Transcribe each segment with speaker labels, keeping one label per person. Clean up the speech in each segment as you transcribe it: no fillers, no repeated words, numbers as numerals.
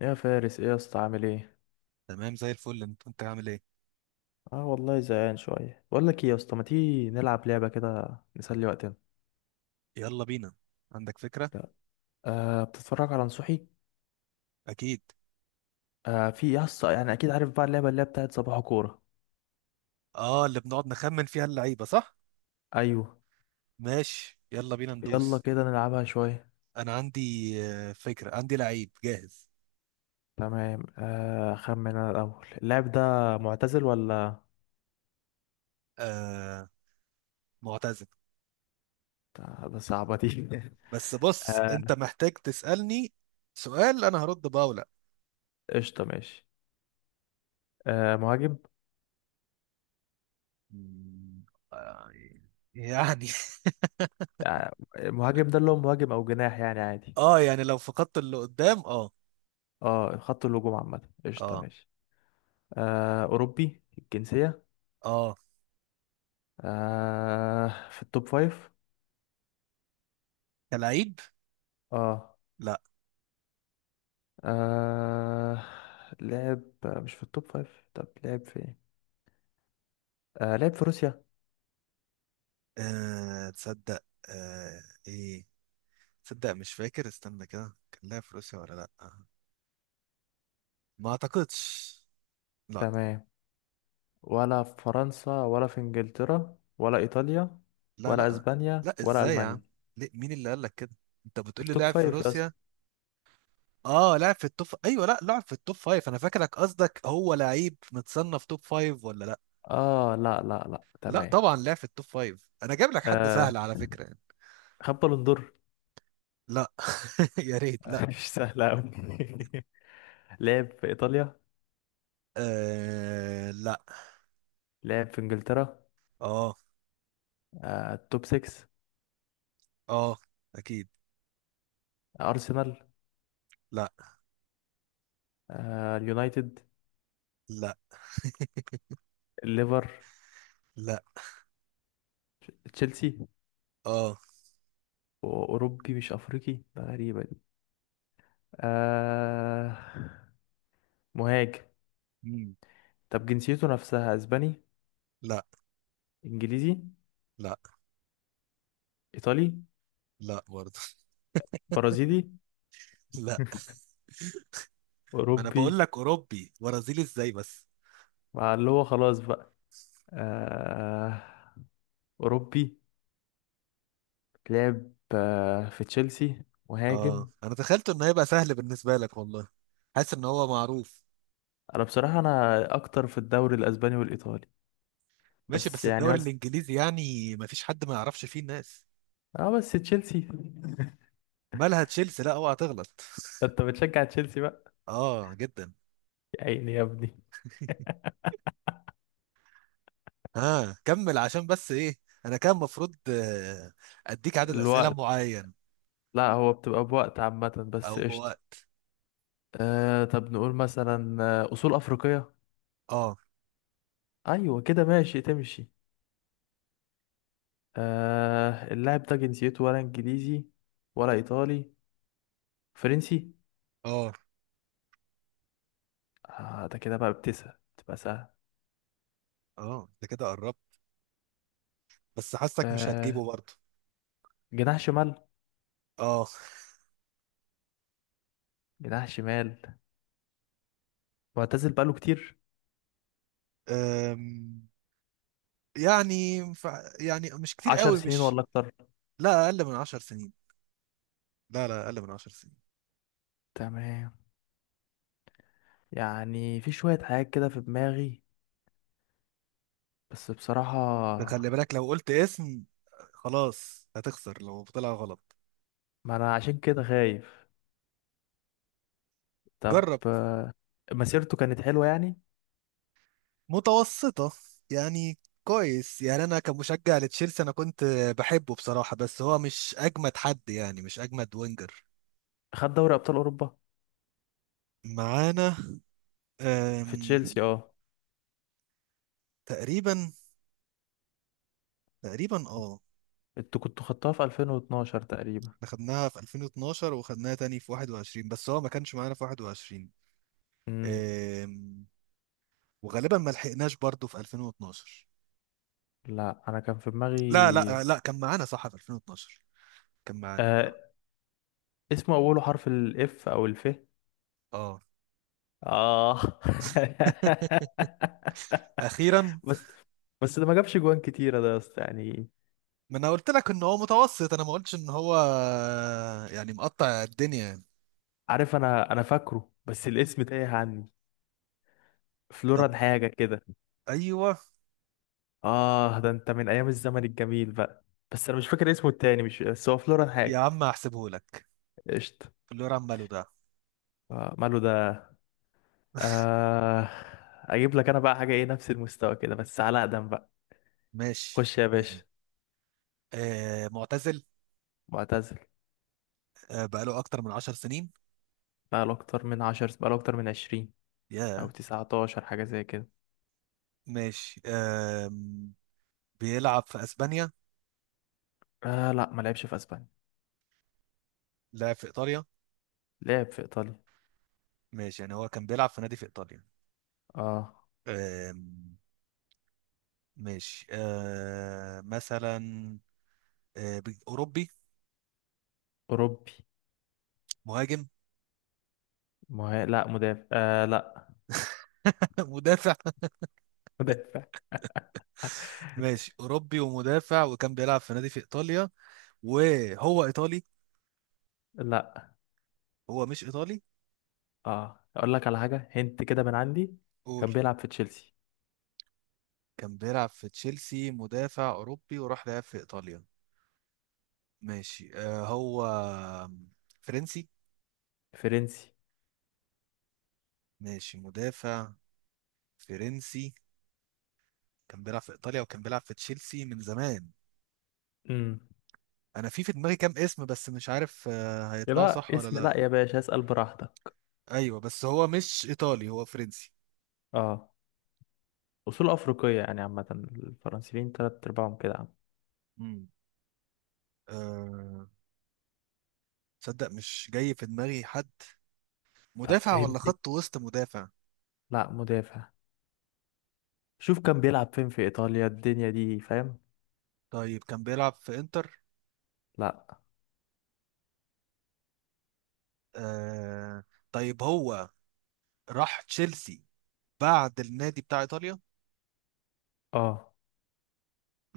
Speaker 1: يا فارس، ايه يا اسطى؟ عامل ايه؟
Speaker 2: تمام، زي الفل. انت عامل ايه؟
Speaker 1: اه والله زهقان شويه، بقول لك ايه يا اسطى، ما تيجي نلعب لعبه كده نسلي وقتنا؟
Speaker 2: يلا بينا. عندك فكرة؟
Speaker 1: لا. آه، بتتفرج على نصوحي؟
Speaker 2: اكيد.
Speaker 1: آه في يا اسطى، يعني اكيد عارف بقى اللعبه اللي هي بتاعت صباح كوره.
Speaker 2: اه، اللي بنقعد نخمن فيها اللعيبة، صح؟
Speaker 1: ايوه.
Speaker 2: ماشي، يلا بينا
Speaker 1: يلا
Speaker 2: ندوس.
Speaker 1: كده نلعبها شويه.
Speaker 2: انا عندي. فكرة عندي، لعيب جاهز.
Speaker 1: تمام، خمن انا الاول. اللاعب ده معتزل ولا؟
Speaker 2: آه، معتزل.
Speaker 1: آه، ده صعبه دي.
Speaker 2: بس بص، انت
Speaker 1: آه.
Speaker 2: محتاج تسألني سؤال انا هرد بقى ولا؟
Speaker 1: قشطه ماشي. آه، مهاجم؟
Speaker 2: مم، آه، يعني
Speaker 1: آه، مهاجم ده اللي هو مهاجم او جناح يعني عادي.
Speaker 2: اه، يعني لو فقدت اللي قدام، اه.
Speaker 1: اه، خط الهجوم عامه، قشطه
Speaker 2: اه
Speaker 1: ماشي. آه، أوروبي الجنسية؟
Speaker 2: اه
Speaker 1: آه، في التوب فايف؟
Speaker 2: كلعيب.
Speaker 1: اه.
Speaker 2: لا.
Speaker 1: آه، لعب مش في التوب فايف؟ طب لعب في ايه؟ آه، لعب في روسيا؟
Speaker 2: آه، تصدق آه. ايه، تصدق مش فاكر، استنى كده، كان لها في روسيا ولا؟ لا. ما اعتقدش. لا.
Speaker 1: تمام. ولا في فرنسا، ولا في انجلترا، ولا ايطاليا؟
Speaker 2: لا
Speaker 1: ولا
Speaker 2: لا.
Speaker 1: اسبانيا،
Speaker 2: لا،
Speaker 1: ولا
Speaker 2: ازاي يا عم؟
Speaker 1: المانيا؟
Speaker 2: ليه؟ مين اللي قال لك كده؟ انت بتقول لي
Speaker 1: التوب
Speaker 2: لعب في
Speaker 1: فايف يا
Speaker 2: روسيا؟
Speaker 1: اسطى.
Speaker 2: اه، لعب في التوب، ايوه، لا لعب في التوب فايف. انا فاكرك قصدك هو لعيب متصنف توب فايف ولا لا.
Speaker 1: اه، لا لا لا،
Speaker 2: لا،
Speaker 1: تمام.
Speaker 2: طبعا لعب في التوب فايف. انا جايب لك حد
Speaker 1: آه،
Speaker 2: سهل على فكرة يعني.
Speaker 1: خد بالون دور.
Speaker 2: لا يا ريت. لا،
Speaker 1: مش سهلة أوي. لعب في ايطاليا؟
Speaker 2: آه لا.
Speaker 1: لعب في انجلترا؟
Speaker 2: اه.
Speaker 1: آه، توب 6؟
Speaker 2: اه اكيد.
Speaker 1: ارسنال؟
Speaker 2: لا.
Speaker 1: آه، اليونايتد؟
Speaker 2: لا.
Speaker 1: الليفر؟
Speaker 2: لا،
Speaker 1: تشيلسي؟
Speaker 2: اه.
Speaker 1: أوروبي مش أفريقي، ده غريبة دي. آه. مهاجم.
Speaker 2: مم.
Speaker 1: طب جنسيته نفسها أسباني؟
Speaker 2: لا.
Speaker 1: إنجليزي؟
Speaker 2: لا.
Speaker 1: إيطالي؟
Speaker 2: لا برضه
Speaker 1: برازيلي؟
Speaker 2: لا، ما انا بقول
Speaker 1: أوروبي؟
Speaker 2: لك اوروبي، برازيلي ازاي بس؟
Speaker 1: مع اللي هو خلاص بقى. آه. أوروبي. لعب في تشيلسي.
Speaker 2: اه،
Speaker 1: مهاجم.
Speaker 2: انا تخيلت انه هيبقى سهل بالنسبه لك والله. حاسس ان هو معروف.
Speaker 1: أنا بصراحة أنا أكتر في الدوري الأسباني والإيطالي.
Speaker 2: ماشي،
Speaker 1: بس
Speaker 2: بس
Speaker 1: يعني
Speaker 2: الدوري
Speaker 1: بس.
Speaker 2: الانجليزي يعني ما فيش حد ما يعرفش فيه الناس.
Speaker 1: اه، بس تشيلسي.
Speaker 2: مالها تشيلسي؟ لا اوعى تغلط
Speaker 1: انت بتشجع تشيلسي بقى؟
Speaker 2: اه، جدا.
Speaker 1: يا عيني يا ابني.
Speaker 2: ها، كمل عشان بس ايه. انا كان المفروض اديك عدد اسئله
Speaker 1: الوقت؟
Speaker 2: معين
Speaker 1: لا، هو بتبقى بوقت عامة، بس
Speaker 2: او
Speaker 1: قشطة.
Speaker 2: بوقت.
Speaker 1: طب نقول مثلا أصول أفريقية؟
Speaker 2: اه.
Speaker 1: أيوة كده، ماشي تمشي. آه، اللاعب ده جنسيته، ولا إنجليزي؟ ولا إيطالي؟ فرنسي؟
Speaker 2: اه.
Speaker 1: آه، ده كده بقى بتسأل تبقى سهل.
Speaker 2: اه، ده كده قربت. بس حاسك مش
Speaker 1: آه،
Speaker 2: هتجيبه برضه.
Speaker 1: جناح شمال؟
Speaker 2: اه.
Speaker 1: جناح شمال. معتزل بقاله كتير؟
Speaker 2: أم، يعني يعني مش كتير
Speaker 1: عشر
Speaker 2: قوي،
Speaker 1: سنين
Speaker 2: مش.
Speaker 1: ولا أكتر؟
Speaker 2: لا، اقل من عشر سنين. لا لا، اقل من عشر سنين.
Speaker 1: تمام. يعني في شوية حاجات كده في دماغي، بس بصراحة،
Speaker 2: ده خلي بالك لو قلت اسم خلاص هتخسر لو طلع غلط.
Speaker 1: ما أنا عشان كده خايف. طب
Speaker 2: جرب.
Speaker 1: آه، مسيرته كانت حلوة يعني؟
Speaker 2: متوسطة يعني. كويس يعني. انا كمشجع لتشيلسي انا كنت بحبه بصراحة، بس هو مش اجمد حد، يعني مش اجمد وينجر.
Speaker 1: خد دوري أبطال أوروبا؟
Speaker 2: معانا.
Speaker 1: في
Speaker 2: أم،
Speaker 1: تشيلسي، اه؟
Speaker 2: تقريبا. تقريبا اه.
Speaker 1: انتوا كنتوا خدتوها في 2012 تقريبا؟
Speaker 2: احنا خدناها في 2012 وخدناها تاني في 21، بس هو ما كانش معانا في 21.
Speaker 1: امم
Speaker 2: أم، وغالبا ما لحقناش برضه في 2012.
Speaker 1: لا، انا كان في
Speaker 2: لا
Speaker 1: دماغي.
Speaker 2: لا لا، كان معانا صح في 2012. كان معانا.
Speaker 1: آه، اسمه اوله حرف الاف او الف؟
Speaker 2: اه،
Speaker 1: اه.
Speaker 2: اخيرا.
Speaker 1: بس بس ده ما جابش جوان كتيرة ده يا اسطى يعني.
Speaker 2: ما انا قلت لك ان هو متوسط، انا ما قلتش ان هو يعني مقطع الدنيا يعني.
Speaker 1: عارف، انا فاكره، بس الاسم تايه عني.
Speaker 2: طب.
Speaker 1: فلوران حاجة كده.
Speaker 2: ايوه.
Speaker 1: اه، ده انت من ايام الزمن الجميل بقى. بس انا مش فاكر اسمه التاني، مش، بس هو فلوران
Speaker 2: يا
Speaker 1: حاجة.
Speaker 2: عم هحسبه لك.
Speaker 1: قشطة.
Speaker 2: اللي هو عماله ده.
Speaker 1: آه، ماله ده. آه. اجيب لك انا بقى حاجة ايه؟ نفس المستوى كده بس على اقدم.
Speaker 2: ماشي،
Speaker 1: خش يا باشا.
Speaker 2: اديني. آه، معتزل.
Speaker 1: معتزل.
Speaker 2: آه، بقاله اكتر من 10 سنين.
Speaker 1: بقاله اكتر من عشر، بقاله اكتر من عشرين. او
Speaker 2: يا
Speaker 1: 19 حاجة زي كده.
Speaker 2: ماشي. آه، بيلعب في اسبانيا؟
Speaker 1: آه، لا ما لعبش في اسبانيا.
Speaker 2: لعب في ايطاليا.
Speaker 1: لعب في ايطاليا.
Speaker 2: ماشي، يعني هو كان بيلعب في نادي في ايطاليا.
Speaker 1: اه.
Speaker 2: آه. ماشي، آه مثلا، آه اوروبي.
Speaker 1: اوروبي.
Speaker 2: مهاجم
Speaker 1: لا، مدافع، آه، لا.
Speaker 2: مدافع.
Speaker 1: مدافع.
Speaker 2: ماشي، أوروبي ومدافع وكان بيلعب في نادي في إيطاليا وهو إيطالي؟
Speaker 1: لا.
Speaker 2: هو مش إيطالي.
Speaker 1: اه، اقول لك على حاجة، هنت كده من عندي.
Speaker 2: قول.
Speaker 1: كان بيلعب في تشيلسي.
Speaker 2: كان بيلعب في تشيلسي، مدافع أوروبي، وراح لعب في إيطاليا. ماشي، آه هو فرنسي.
Speaker 1: فرنسي.
Speaker 2: ماشي، مدافع، فرنسي، كان بيلعب في إيطاليا وكان بيلعب في تشيلسي من زمان.
Speaker 1: امم
Speaker 2: أنا في دماغي كام اسم بس مش عارف آه هيطلعوا
Speaker 1: لا
Speaker 2: صح ولا
Speaker 1: اسم، لا
Speaker 2: لأ.
Speaker 1: يا باشا، اسأل براحتك.
Speaker 2: أيوه، بس هو مش إيطالي، هو فرنسي.
Speaker 1: اه، اصول افريقية، يعني عامة الفرنسيين تلات ارباعهم كده عم.
Speaker 2: مم. آه، تصدق مش جاي في دماغي حد.
Speaker 1: طب
Speaker 2: مدافع ولا
Speaker 1: هنت.
Speaker 2: خط وسط؟ مدافع.
Speaker 1: لا، مدافع. شوف كان بيلعب فين في ايطاليا، الدنيا دي فاهم؟
Speaker 2: طيب، كان بيلعب في انتر؟
Speaker 1: لا.
Speaker 2: آه... طيب، هو راح تشيلسي بعد النادي بتاع ايطاليا؟
Speaker 1: اه.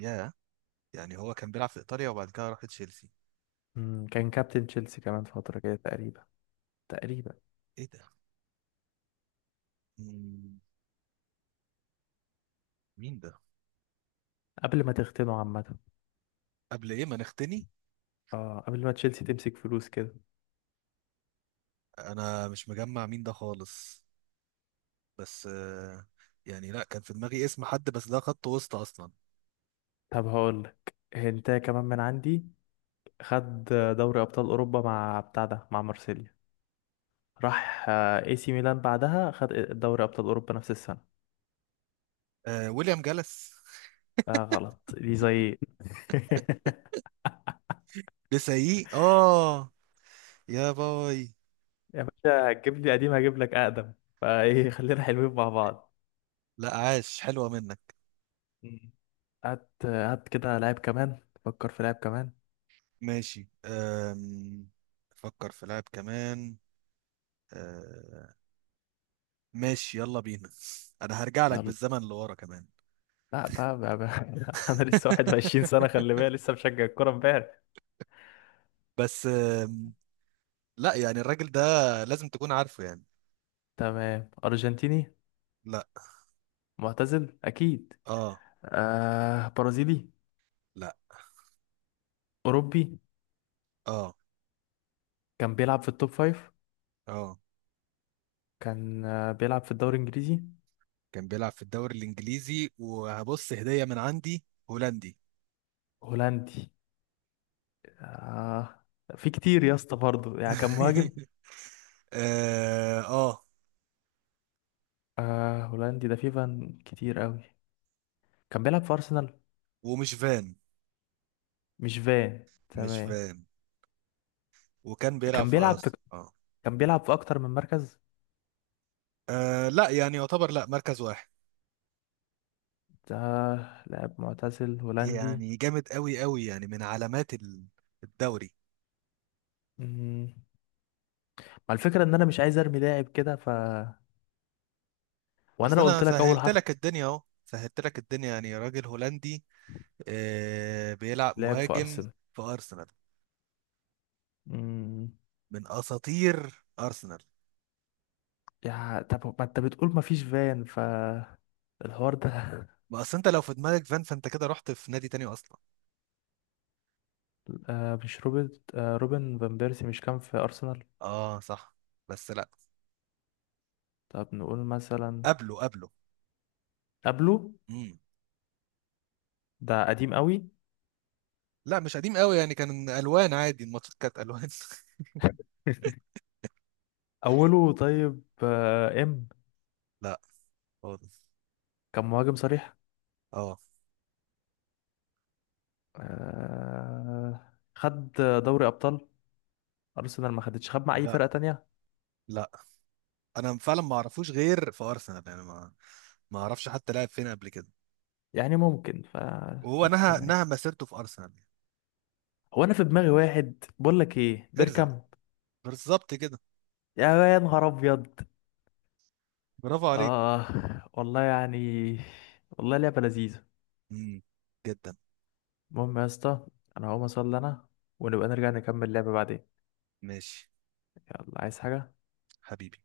Speaker 2: يا يعني هو كان بيلعب في ايطاليا وبعد كده راح تشيلسي.
Speaker 1: كان كابتن تشيلسي كمان فترة كده تقريبا. تقريبا.
Speaker 2: ايه ده؟ مم، مين ده؟
Speaker 1: قبل ما تختنوا عامة.
Speaker 2: قبل ايه ما نختني؟
Speaker 1: اه، قبل ما تشيلسي تمسك فلوس كده.
Speaker 2: انا مش مجمع مين ده خالص. بس يعني لا، كان في دماغي اسم حد بس ده خط وسط اصلا.
Speaker 1: طب هقول لك انت كمان من عندي. خد دوري ابطال اوروبا مع بتاع ده، مع مارسيليا. راح اي سي ميلان، بعدها خد دوري ابطال اوروبا نفس السنة.
Speaker 2: آه... ويليام جلس
Speaker 1: اه، غلط دي، زي.
Speaker 2: لسه؟ اه، يا باي.
Speaker 1: يا باشا هتجيب لي قديم، هجيب لك اقدم. فايه، خلينا حلوين مع بعض.
Speaker 2: لا، عاش، حلوة منك.
Speaker 1: مم. هات هات كده لاعب كمان. فكر في لاعب كمان.
Speaker 2: ماشي. فكر في لاعب كمان. أم... ماشي، يلا بينا انا هرجع لك
Speaker 1: يلا.
Speaker 2: بالزمن لورا كمان
Speaker 1: لا بقى، بقى، بقى. انا لسه 21 سنة، خلي بالك لسه مشجع الكورة امبارح.
Speaker 2: بس لا يعني الراجل ده لازم تكون عارفه يعني.
Speaker 1: تمام، ارجنتيني؟
Speaker 2: لا.
Speaker 1: معتزل اكيد؟
Speaker 2: اه.
Speaker 1: آه، برازيلي؟
Speaker 2: لا.
Speaker 1: اوروبي؟
Speaker 2: اه.
Speaker 1: كان بيلعب في التوب فايف؟
Speaker 2: اه،
Speaker 1: كان بيلعب في الدوري الانجليزي؟
Speaker 2: كان بيلعب في الدوري الانجليزي وهبص هدية من عندي. هولندي
Speaker 1: هولندي؟ آه، في كتير يا اسطى برضه يعني، كان مهاجم.
Speaker 2: اه، آه.
Speaker 1: آه، هولندي ده في فان كتير قوي. كان بيلعب في ارسنال؟
Speaker 2: ومش فان.
Speaker 1: مش فان،
Speaker 2: مش
Speaker 1: تمام.
Speaker 2: فان. وكان بيلعب
Speaker 1: كان
Speaker 2: في ارسنال،
Speaker 1: بيلعب في
Speaker 2: اه.
Speaker 1: كان بيلعب في اكتر من مركز.
Speaker 2: لا يعني يعتبر لا مركز واحد
Speaker 1: ده لاعب معتزل هولندي.
Speaker 2: يعني. جامد قوي قوي، يعني من علامات الدوري.
Speaker 1: مم. ما الفكرة ان انا مش عايز ارمي لاعب كده، ف. وانا
Speaker 2: بس
Speaker 1: لو
Speaker 2: انا
Speaker 1: قلت لك اول
Speaker 2: سهلت
Speaker 1: حرف.
Speaker 2: لك الدنيا، اهو سهلت لك الدنيا، يعني راجل هولندي آه بيلعب
Speaker 1: لاعب في
Speaker 2: مهاجم
Speaker 1: ارسنال.
Speaker 2: في ارسنال،
Speaker 1: مم.
Speaker 2: من اساطير ارسنال.
Speaker 1: يا طب ما انت بتقول ما فيش فان، ف. الحوار ده.
Speaker 2: ما اصل انت لو في دماغك فان، فانت كده رحت في نادي تاني اصلا.
Speaker 1: آه، مش روبرت، روبن فان بيرسي، مش كان في ارسنال؟
Speaker 2: اه، صح. بس لا.
Speaker 1: طب نقول مثلا.
Speaker 2: قبله، قبله.
Speaker 1: قبله.
Speaker 2: امم.
Speaker 1: ده قديم قوي؟
Speaker 2: لا، مش قديم قوي يعني، كان الوان عادي، الماتشات كانت الوان
Speaker 1: اوله طيب آه، ام
Speaker 2: لا، خالص.
Speaker 1: كان مهاجم صريح.
Speaker 2: اه.
Speaker 1: آه، خد دوري ابطال. ارسنال ما خدتش، خد مع اي
Speaker 2: لا.
Speaker 1: فرقه تانية؟
Speaker 2: لا. انا فعلا ما اعرفوش غير في ارسنال، يعني ما ما اعرفش حتى لعب فين قبل كده.
Speaker 1: يعني ممكن، ف.
Speaker 2: وهو
Speaker 1: طب
Speaker 2: نهى
Speaker 1: تمام.
Speaker 2: نهى مسيرته في ارسنال.
Speaker 1: هو انا في دماغي واحد، بقول لك ايه،
Speaker 2: ارزع.
Speaker 1: بيركامب.
Speaker 2: بالظبط كده.
Speaker 1: يا يا نهار ابيض!
Speaker 2: برافو عليك.
Speaker 1: اه والله يعني، والله لعبه لذيذه.
Speaker 2: امم. جدا.
Speaker 1: المهم يا اسطى، انا هقوم اصلي انا، ونبقى نرجع نكمل لعبه بعدين.
Speaker 2: ماشي.
Speaker 1: يلا، عايز حاجه؟
Speaker 2: حبيبي.